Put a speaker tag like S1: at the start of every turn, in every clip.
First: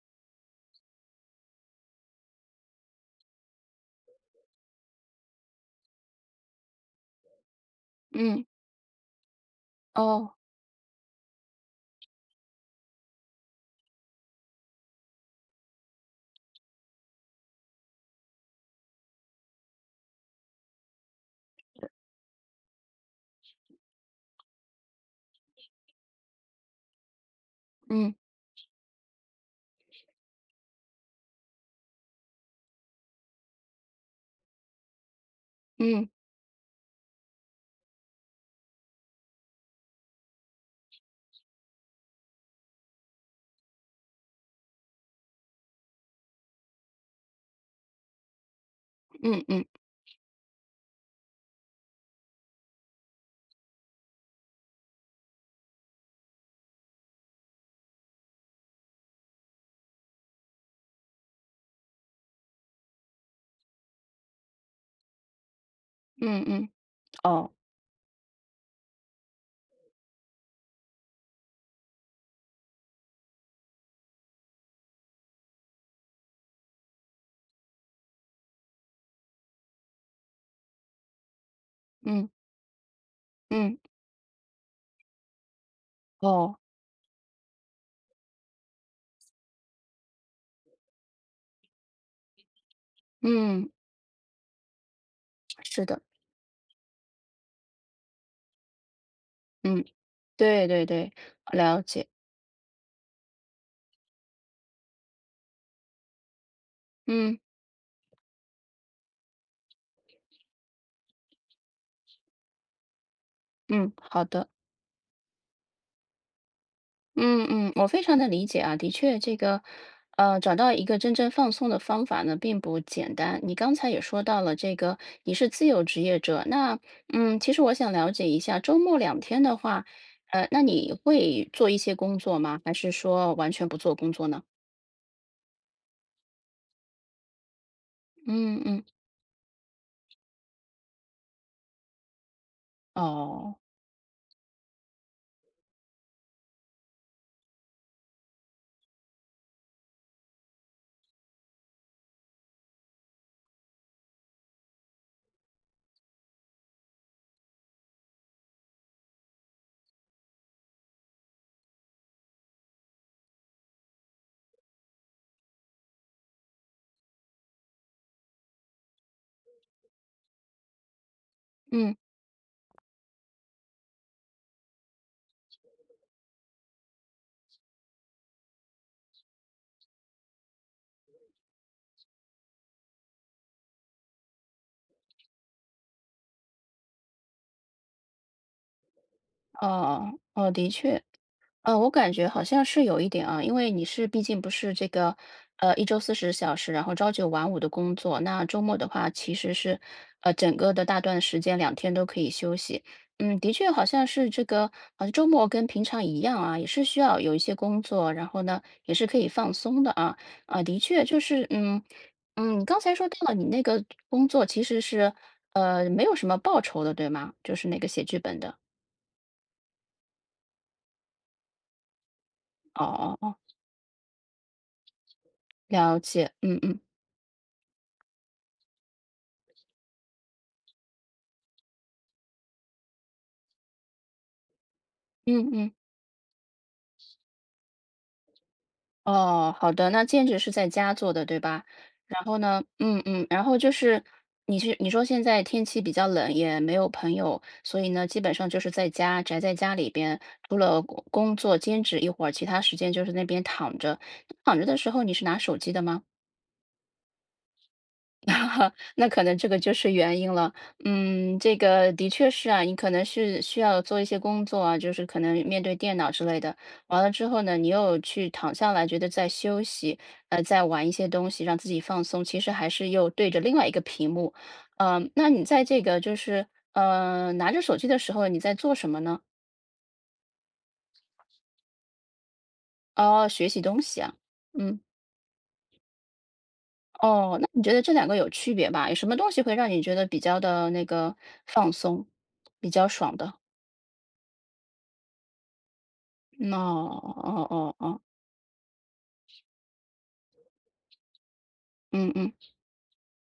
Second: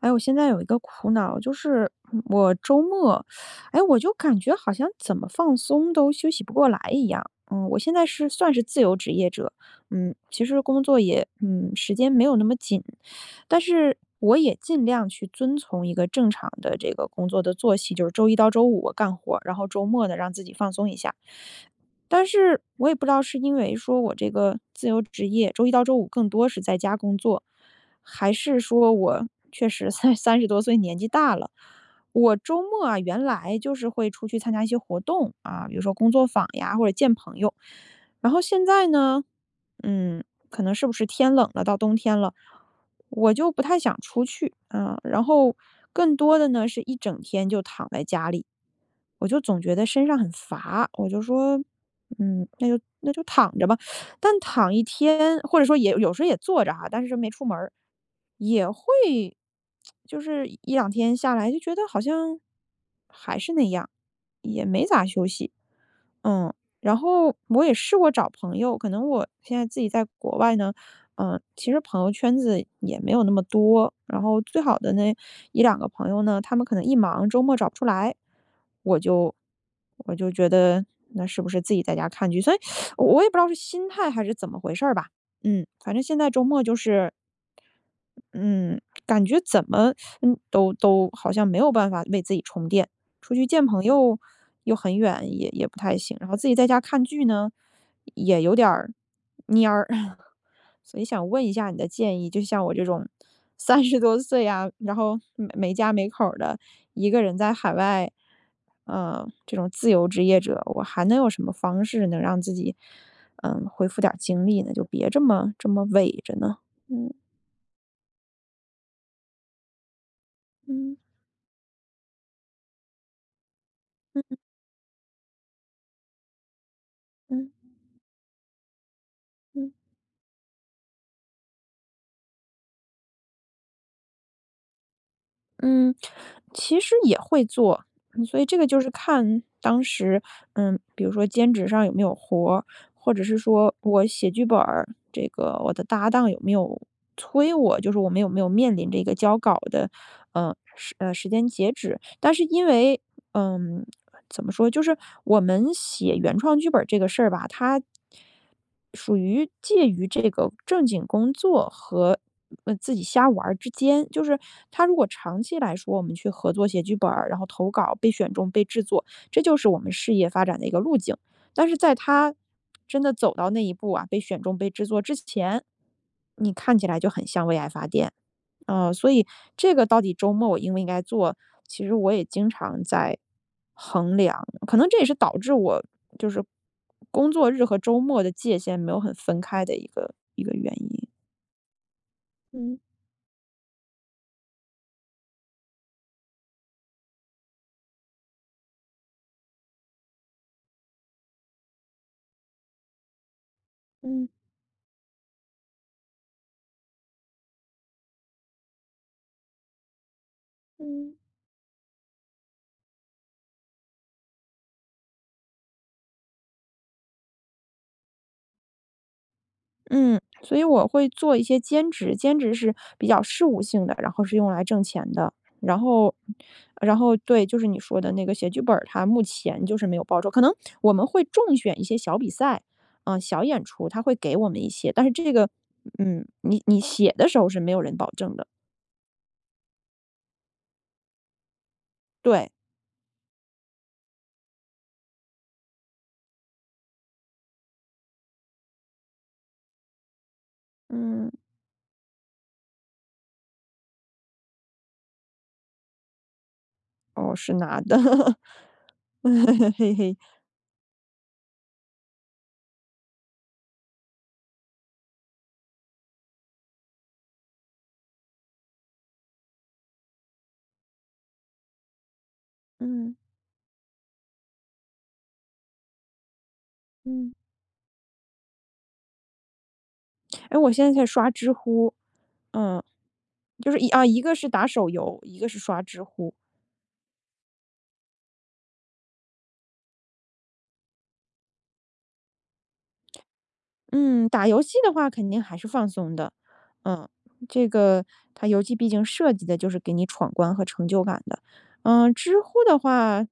S1: 哎，我现在有一个苦恼，就是我周末，哎，我就感觉好像怎么放松都休息不过来一样。我现在是
S2: 嗯，
S1: 算是自由职业者。
S2: 哦，
S1: 其实工作也，时间没有那么紧，但是我也尽量去遵从一个正常的这个工作的作息，就是周一到周五我干活，然后周末呢让自己放松一下。但是我也不知道是因为说我这个自由职业，周一到周五更多是在家工作。
S2: 嗯，
S1: 还是说我确实三十多岁年纪大了，我周末啊，原来就是会出去参加一些活动啊，比如说
S2: 嗯，
S1: 工作坊呀，或者见朋友。然后现在呢，嗯，可能是不是天冷了，到冬天了，我就不太想出去啊。然后更多的呢，是一整天就躺在家里，我就
S2: 嗯
S1: 总
S2: 嗯，
S1: 觉得身上很乏，我就说那就躺着吧，但躺一天，或者说也有时候也坐着哈，但是没出门儿也会就是一两天下来就觉得好像还是那样，也没咋休息。
S2: 嗯
S1: 嗯，
S2: 嗯，
S1: 然后
S2: 哦，
S1: 我也试过找朋友，可能我现在自己在国外呢。其实朋友圈子也没有那么多，然后最好的那一两个朋友呢，他们可能一忙周末找不出来，我就我就觉得那是不是自己在家
S2: 嗯，
S1: 看剧？所以我也不知道是
S2: 嗯，
S1: 心态还是怎么回事儿吧。反正现在周
S2: 哦，
S1: 末就是嗯，感觉怎么都好像没有办法为自己充电，出去见
S2: 嗯，
S1: 朋友又很远，也也不
S2: 是
S1: 太
S2: 的，
S1: 行，然后自己在家看剧呢，也有点儿蔫
S2: 嗯，
S1: 儿，
S2: 对对
S1: 所以
S2: 对，
S1: 想问一下你
S2: 了
S1: 的
S2: 解，
S1: 建议，就像我这种三十多岁呀，然后没没家没口儿的，一个
S2: 嗯
S1: 人在海外，这种自由职业者，我还能有什么方式能让自己恢
S2: 嗯，
S1: 复点儿
S2: 好
S1: 精
S2: 的，
S1: 力呢？就别这么这么萎着呢。嗯
S2: 嗯嗯，我非常的理解啊，的确，这个，找到一
S1: 嗯。
S2: 个真正放松的方法呢，并不简单。你刚才也说到了这个，你是自由职业者，那，嗯，其实
S1: 嗯
S2: 我想了解一下，周末两天的
S1: 嗯
S2: 话，那你会做一些工作吗？还是说完全不做工作呢？
S1: 嗯，其实也会做。所以这
S2: 嗯
S1: 个就
S2: 嗯。
S1: 是看当时，比如说兼职上有没有活儿，或者是
S2: 哦，
S1: 说我写剧本儿，这个我的搭档有没有催我，就是我们有没有面临这个交稿的，时间截止。但是因为，嗯，怎么说，就是我们写原创剧本儿这个事儿吧，它属于介于这个正经工作和，自己瞎玩儿之间。就是他如果长期来说，我们去合作写剧本儿然后投稿、被选中、被制作，这就是我们事业发展的一个路径。但是
S2: 嗯，
S1: 在他真的走到那一步啊，被选中、被制作之前，你看起来就很像为爱发电。所以这个到底周末我应不应该做，其实我也经常在衡量，可能这也是导致我就是工作日和周末的界限没有很分开的
S2: 哦，
S1: 一
S2: 哦，
S1: 个
S2: 的
S1: 原
S2: 确，
S1: 因。
S2: 我感觉好像
S1: 嗯。
S2: 是有一点啊，因为你是毕竟不是这个，一周40小时，然后朝九晚五的工作，那周末的话其实是，整个的大段时间两天都可以休息。嗯，的确好像
S1: 嗯
S2: 是这个，好像周末跟平常一样啊，也是需要有一些工作，然后呢也是可以放松的啊。啊，的确
S1: 嗯嗯。
S2: 就是，嗯嗯，刚才说到了你那个工作其实是，没有什么报酬的，对吗？就是那个写剧本的。
S1: 嗯，所以我会做一些兼职，兼职是
S2: 哦
S1: 比
S2: 哦
S1: 较
S2: 哦，
S1: 事务性的，然后是用来挣钱的。然
S2: 了
S1: 后，
S2: 解，嗯嗯
S1: 然后对，就是你说的那个写剧本儿，它目前就是没有报酬。可能我们会重选一些小比赛，啊、小演出，他会给我们一些，但是这个，
S2: 嗯嗯。
S1: 你你写的时候是没有人保证的。
S2: 哦，好的，那兼职是在家做的，对吧？然后
S1: 对。
S2: 呢，嗯嗯，然后就是你说现在天气比较冷，也没有朋友，所以呢，基本上就是在家宅在家里边，除了工
S1: 嗯。
S2: 工作兼职一会儿，其他时间就是那边躺着。躺着的时候，你是拿手机的吗？
S1: 哦，是拿的。
S2: 那可能这个就 是
S1: 嘿嘿。
S2: 原因了。嗯，这个的确是啊，你可能是需要做一些工作啊，就是可能面对电脑之类的。完了之后呢，你又去躺下来，觉得在休息，在玩一些东西，让自己放松，其实还是又
S1: 嗯
S2: 对着另外一个屏幕。嗯、那你在这个就是
S1: 嗯。
S2: 拿着手机的时候，你在做什么呢？
S1: 哎，我现在在刷知乎。嗯，
S2: 哦，学习
S1: 就是
S2: 东
S1: 一
S2: 西
S1: 啊，
S2: 啊。
S1: 一个是打
S2: 嗯，
S1: 手游，一个是刷知乎。
S2: 哦，那你觉得这两个有区别吧？有什么东西会让你觉得比较的那个放松，比较爽的？
S1: 嗯，打游戏的话肯定还是放松的。
S2: 哦
S1: 嗯，
S2: 哦哦
S1: 这
S2: 哦，哦
S1: 个它游戏毕竟设计的就是给你闯关和成就感的。
S2: 嗯嗯，
S1: 知乎的话，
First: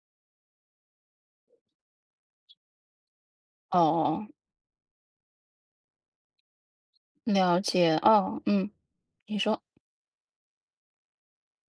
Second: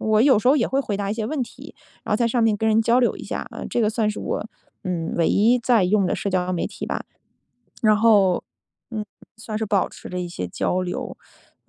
S1: 我有时候也会回答一些问题，然后在上面跟人交流一下，啊，这个算是
S2: 哦，
S1: 我唯一在用的社交媒体吧，
S2: 了解，
S1: 然
S2: 哦，
S1: 后
S2: 嗯，
S1: 嗯
S2: 你
S1: 算
S2: 说，
S1: 是保持着一些交流。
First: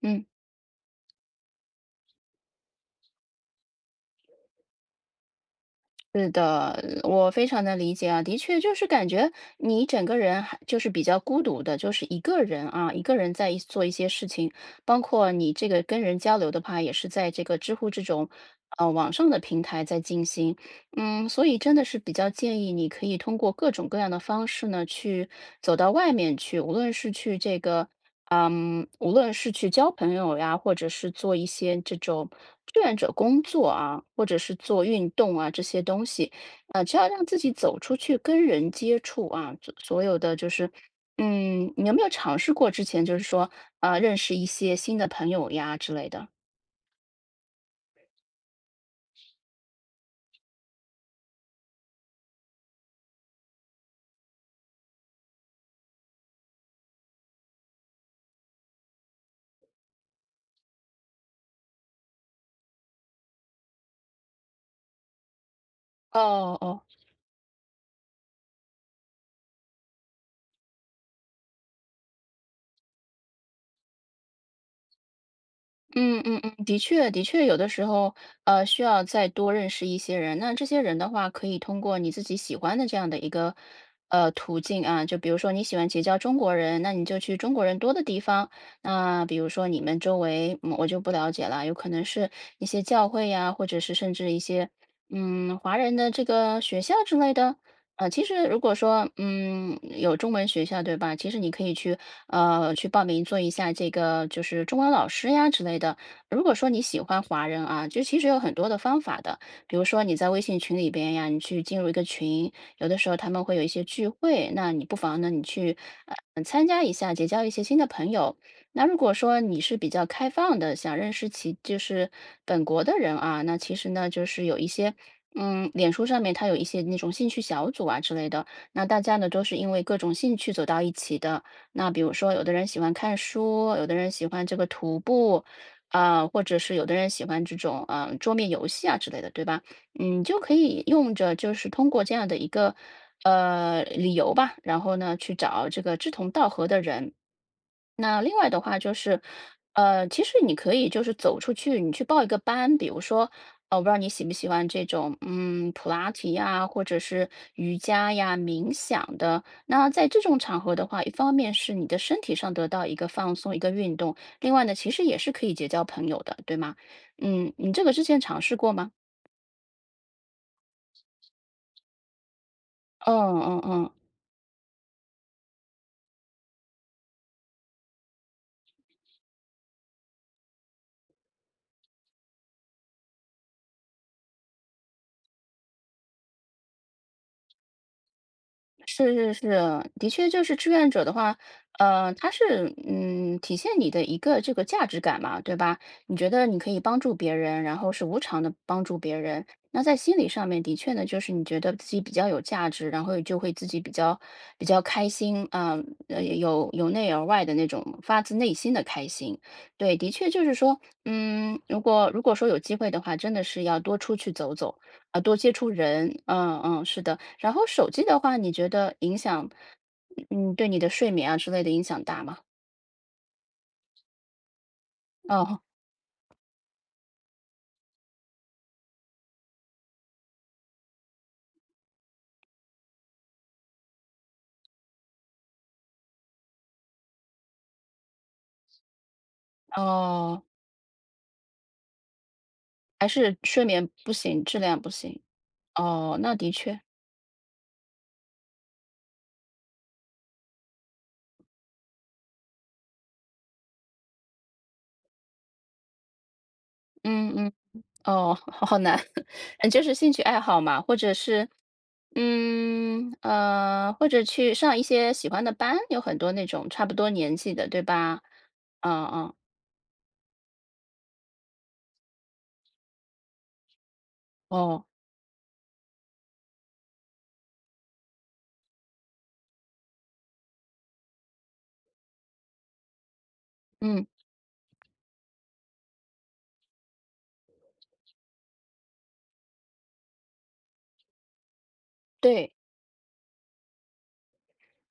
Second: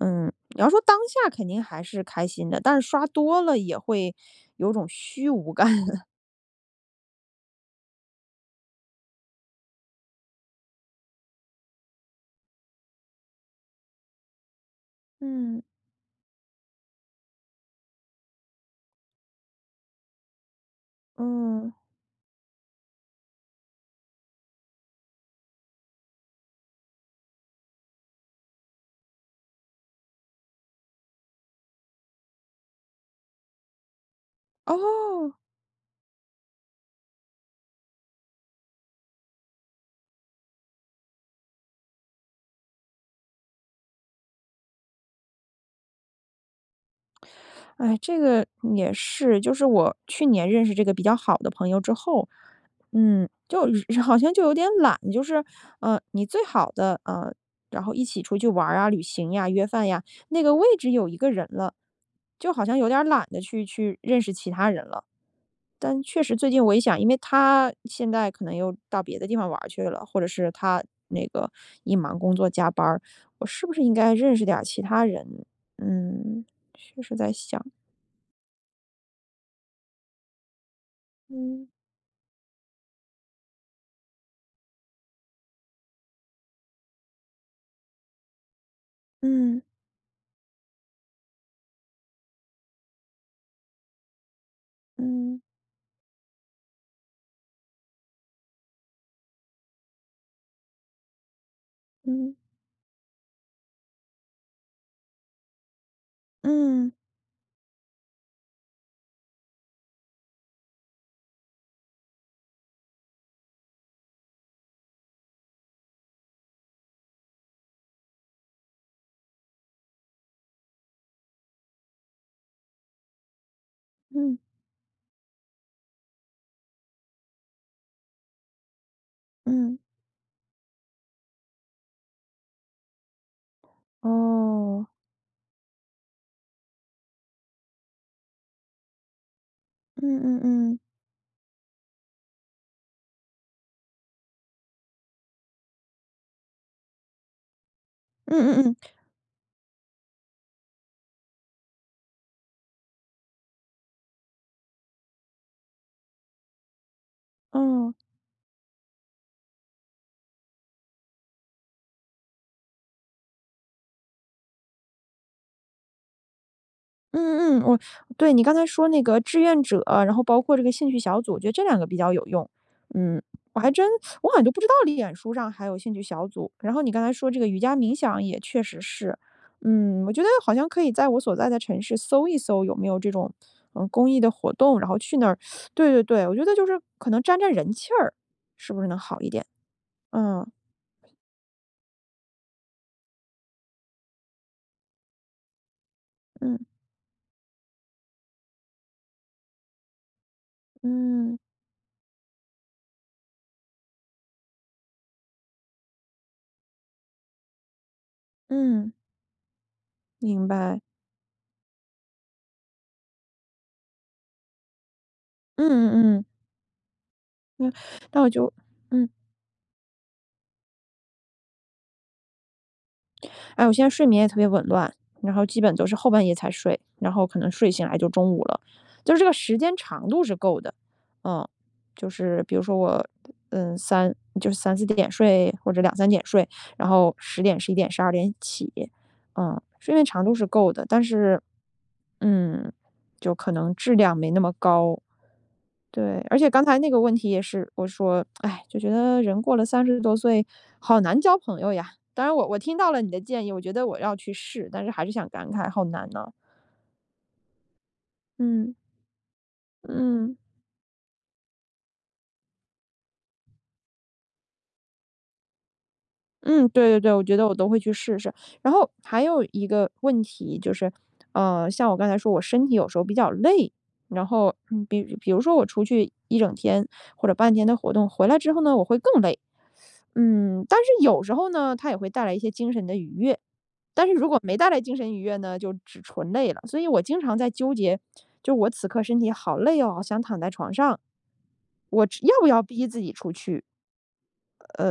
S2: 嗯，
S1: 你要说当下肯定还是开心的，但是刷多了也会有种虚无感，
S2: 是的，我非常的理解啊，的确就是感觉你整个人还就是比较孤独的，就是一个人啊，一个人在一做一些事情，包括你
S1: 嗯
S2: 这个跟人交流的话，也是在这个知乎这种网上的平台在进行，嗯，所以
S1: 嗯
S2: 真的是比较建议你可以通过各种各样的方式呢，去走到外面去，无论是去这个无论是去交朋友呀，或者是做一些这种志愿者工作啊，或者是做运
S1: 哦。
S2: 动啊这些东西，只要让自己走出去跟人接触啊，所有的就是，嗯，你有没有尝试过之前就是说，认识一些新的朋友呀之类的？
S1: 哎，这个也是，就是我去年认识这个比较好的朋友之后，就 好像就有点懒，就是，你最好的，然后一起出去玩儿啊、旅行呀、约饭呀，那个位置有一个人了，就好像有点懒得去认识其他人了。但确实最
S2: 哦
S1: 近我一
S2: 哦。
S1: 想，因为他现在可能又到别的地方玩儿去了，或者是他那个一忙工作加班儿，我是不是应该认识点儿其他人？
S2: 嗯嗯
S1: 嗯，
S2: 嗯，的
S1: 确
S2: 确
S1: 实
S2: 的
S1: 在
S2: 确，有
S1: 想。
S2: 的时候，需要再多认识一些人。那这些人的话，可以
S1: 嗯
S2: 通过你自己喜欢的这样的一个途径啊，就比如说你喜欢结交中国人，那你就去中国人多的地方。那比如
S1: 嗯
S2: 说你们周围，我就不了解了，有可能是一些教会呀，或者是甚至一些
S1: 嗯
S2: 华人的这个学校之类的。其实如果说有中文学校，对吧？其实你可以去
S1: 嗯
S2: 去报名做一下这个就是中文老师呀之类的。如果说你
S1: 嗯
S2: 喜欢华人啊，就其实有很多的方法的，比如说你在微信群里边呀，你去进入一个群，有的时候他们会有一些聚会，那你不妨呢，你去参加一下，结交一些新的朋友。那如果说你是比较开放的，想认识就是本国的人啊，那其实呢，就
S1: 嗯
S2: 是有一些。嗯，脸书上面它有一些那种兴趣小组啊之类的，那大家呢都是因
S1: 嗯，
S2: 为各种兴趣走到一起的，那比如说，有的人喜欢看书，有的人喜欢这个
S1: 哦，
S2: 徒步，啊、或者是有的人喜欢这种桌面游戏啊之类的，对吧？
S1: 嗯
S2: 嗯，就
S1: 嗯
S2: 可
S1: 嗯
S2: 以用着就是通过这样的一个理由吧，然后呢去找这个志同道合的人，那另
S1: 嗯
S2: 外的
S1: 嗯嗯，
S2: 话就是，其实你可以就是走出去，你去报一个班，比如说，我不知道你喜不喜欢这种，嗯，普拉提呀，或者是瑜
S1: 哦。
S2: 伽呀、冥想的。那在这种场合的话，一方面是你的身体上得到一个放松、一个运动，另外呢，其实也是可以结交朋友的，对吗？嗯，
S1: 嗯嗯，
S2: 你
S1: 我
S2: 这个之前
S1: 对
S2: 尝
S1: 你刚
S2: 试
S1: 才
S2: 过
S1: 说
S2: 吗？
S1: 那个志愿者，然后包括这个兴趣小组，我觉得这两个比较有用。嗯，
S2: 嗯嗯
S1: 我还真
S2: 嗯。
S1: 我好像都不知道脸书上还有兴趣小组。然后你刚才说这个瑜伽冥想也确实是，我觉得好像可以在我所在的城市搜一搜有没有这种公益的活动，然后去那儿。对对对，我觉得就是可能沾沾人气儿，是不是能
S2: 是
S1: 好一
S2: 是
S1: 点？
S2: 是，的确就
S1: 嗯
S2: 是志愿者的话，他是体现你的一个这个价值感嘛，对吧？你觉得你
S1: 嗯
S2: 可以帮助别人，然后是无偿的帮助别人，那在心理上面的确呢，就是
S1: 嗯
S2: 你觉得自己比较有价值，然后就会自己比较开心啊，有由内而外的那种发自内心的
S1: 嗯，
S2: 开心。对，的确就
S1: 明
S2: 是说，
S1: 白。
S2: 嗯，如果说有机会的话，真的是要多出去走走。啊，多接
S1: 嗯
S2: 触
S1: 嗯
S2: 人，
S1: 嗯，
S2: 嗯嗯，是的。然后
S1: 那
S2: 手机的
S1: 我
S2: 话，你
S1: 就
S2: 觉得
S1: 嗯。
S2: 影响，对你的睡眠啊之类的影响大吗？
S1: 哎，我现在睡眠也特别紊乱，然后
S2: 哦
S1: 基本都是后半夜才睡，然后可能睡醒来就中午了，就是这个时间长度是够的。嗯，就是比如说我，三就是三四点睡或者两三点睡，然后十点、十一点、十二点起。睡眠长度
S2: 哦，
S1: 是够的，但是，嗯，
S2: 还
S1: 就
S2: 是
S1: 可
S2: 睡
S1: 能
S2: 眠
S1: 质
S2: 不
S1: 量没那
S2: 行，
S1: 么
S2: 质量不
S1: 高。
S2: 行。哦，
S1: 对，
S2: 那
S1: 而
S2: 的
S1: 且刚才
S2: 确，
S1: 那个问题也是，我说，哎，就觉得人过了三十多岁，好难交朋友呀。当然我，我听到了你的建议，我觉得我要去试，但是还是想感慨，好难呢、
S2: 嗯嗯，哦，好
S1: 嗯
S2: 好难，嗯，就是兴趣
S1: 嗯
S2: 爱好嘛，或者是，或者去上一些喜欢的班，有很多那
S1: 嗯，
S2: 种差
S1: 对
S2: 不
S1: 对
S2: 多
S1: 对，我
S2: 年
S1: 觉得
S2: 纪
S1: 我
S2: 的，
S1: 都会
S2: 对
S1: 去试
S2: 吧？
S1: 试。然后
S2: 嗯
S1: 还
S2: 嗯，
S1: 有一个问题就是，像我刚才说，我身体有时候比较累，然后
S2: 哦，
S1: 比比如说我出去一整天或者半天的活动，回来之后呢，我会更累。但是有时候呢，它也会带来一些精神的愉悦，
S2: 嗯，
S1: 但是如果没带来精神愉悦呢，就只纯累了。所以我经常在纠结，就我此刻身体好累哦，想躺在床上，我只要不
S2: 对，
S1: 要逼自己出去？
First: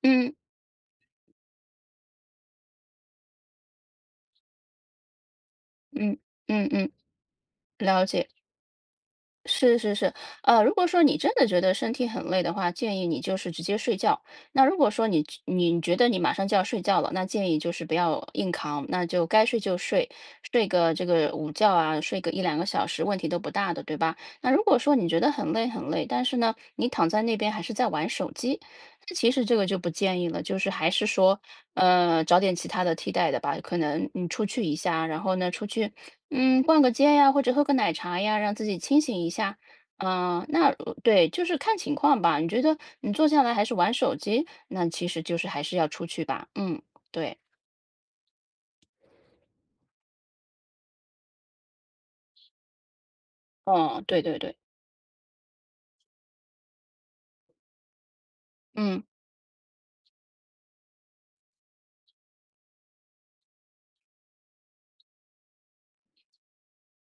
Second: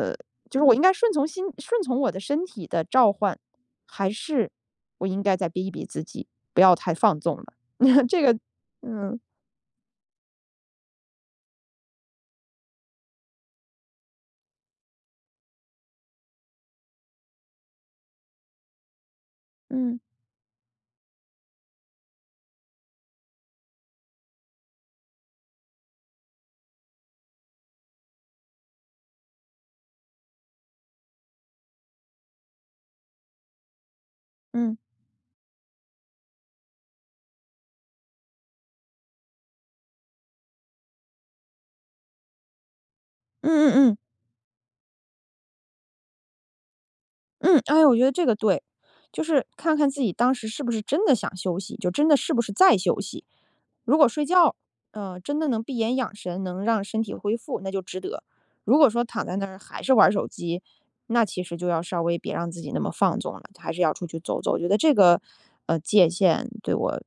S2: 嗯
S1: 就是我应该顺从心，顺从我的身体的召唤，还是我应该再逼一逼自
S2: 嗯
S1: 己，不
S2: 嗯
S1: 要
S2: 嗯，
S1: 太放纵了？
S2: 了
S1: 这
S2: 解。
S1: 个，嗯
S2: 是是是，如果说你真的觉得身体很累的话，建议你就是直接睡觉。那如果说你觉得你马上就要睡觉了，那建议就是不要硬扛，那就该睡就
S1: 嗯
S2: 睡，睡个这个午觉啊，睡个一两个小时，问题都不大的，对吧？那如果说你觉得很累很累，但是呢，你躺在那边还是在玩手机，那其实这个就不建议了，就是还是说，找点其他的替代的吧。可能你出去一
S1: 嗯
S2: 下，然后呢，出去。嗯，逛个街呀，或者喝个奶茶呀，让自己清醒一下。嗯、那对，就是看情况吧。你觉得你坐下来还
S1: 嗯
S2: 是
S1: 嗯
S2: 玩
S1: 嗯。
S2: 手机，那其实就是还是要出去吧。嗯，对，
S1: 嗯，哎，我觉得这个对，就是看看自己当时是不是真的想休息，就真的是不是在休息。如
S2: 哦，
S1: 果
S2: 对
S1: 睡
S2: 对对，
S1: 觉，真的能闭眼养神，能让身体恢复，那就值得。如果
S2: 嗯。
S1: 说躺在那儿还是玩手机，那其实就要稍微别让自己那么放纵了，还是要出去走走。我觉得这个，界限对我，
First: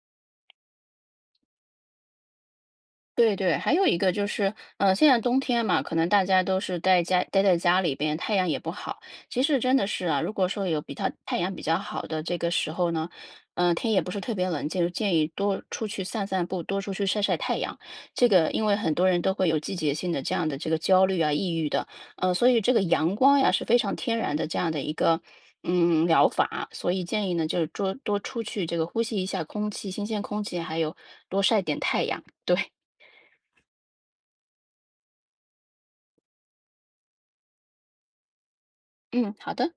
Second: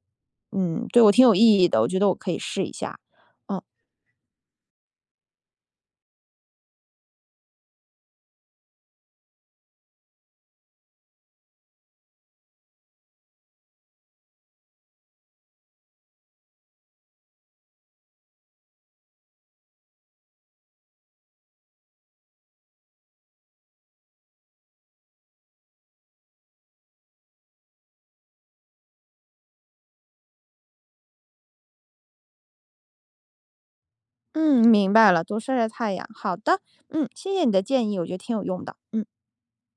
S1: 对我挺有意义的。我觉得我可以试一下。
S2: 对对，
S1: 嗯
S2: 还有一个就是，嗯，现在冬天嘛，可能大家都是待在家里边，太阳也不好。其实真的是啊，如果说有比它太阳比较好的这个时候呢，嗯、天也不是特别冷，就建议多出去散散步，多出去晒晒太阳。这个因为很多人都会有季节性的这样的这个焦虑啊、抑郁的，嗯，所以这个阳光呀是非常天然的这样的一个。嗯，疗法，所以建议呢，就是多多出去，这个呼吸一下空气，新鲜空气，还有多晒点太阳。对，
S1: 嗯，明白了，多晒晒太阳。好的，嗯，谢谢你的建议，我觉得挺有用的。嗯。
S2: 嗯，好的。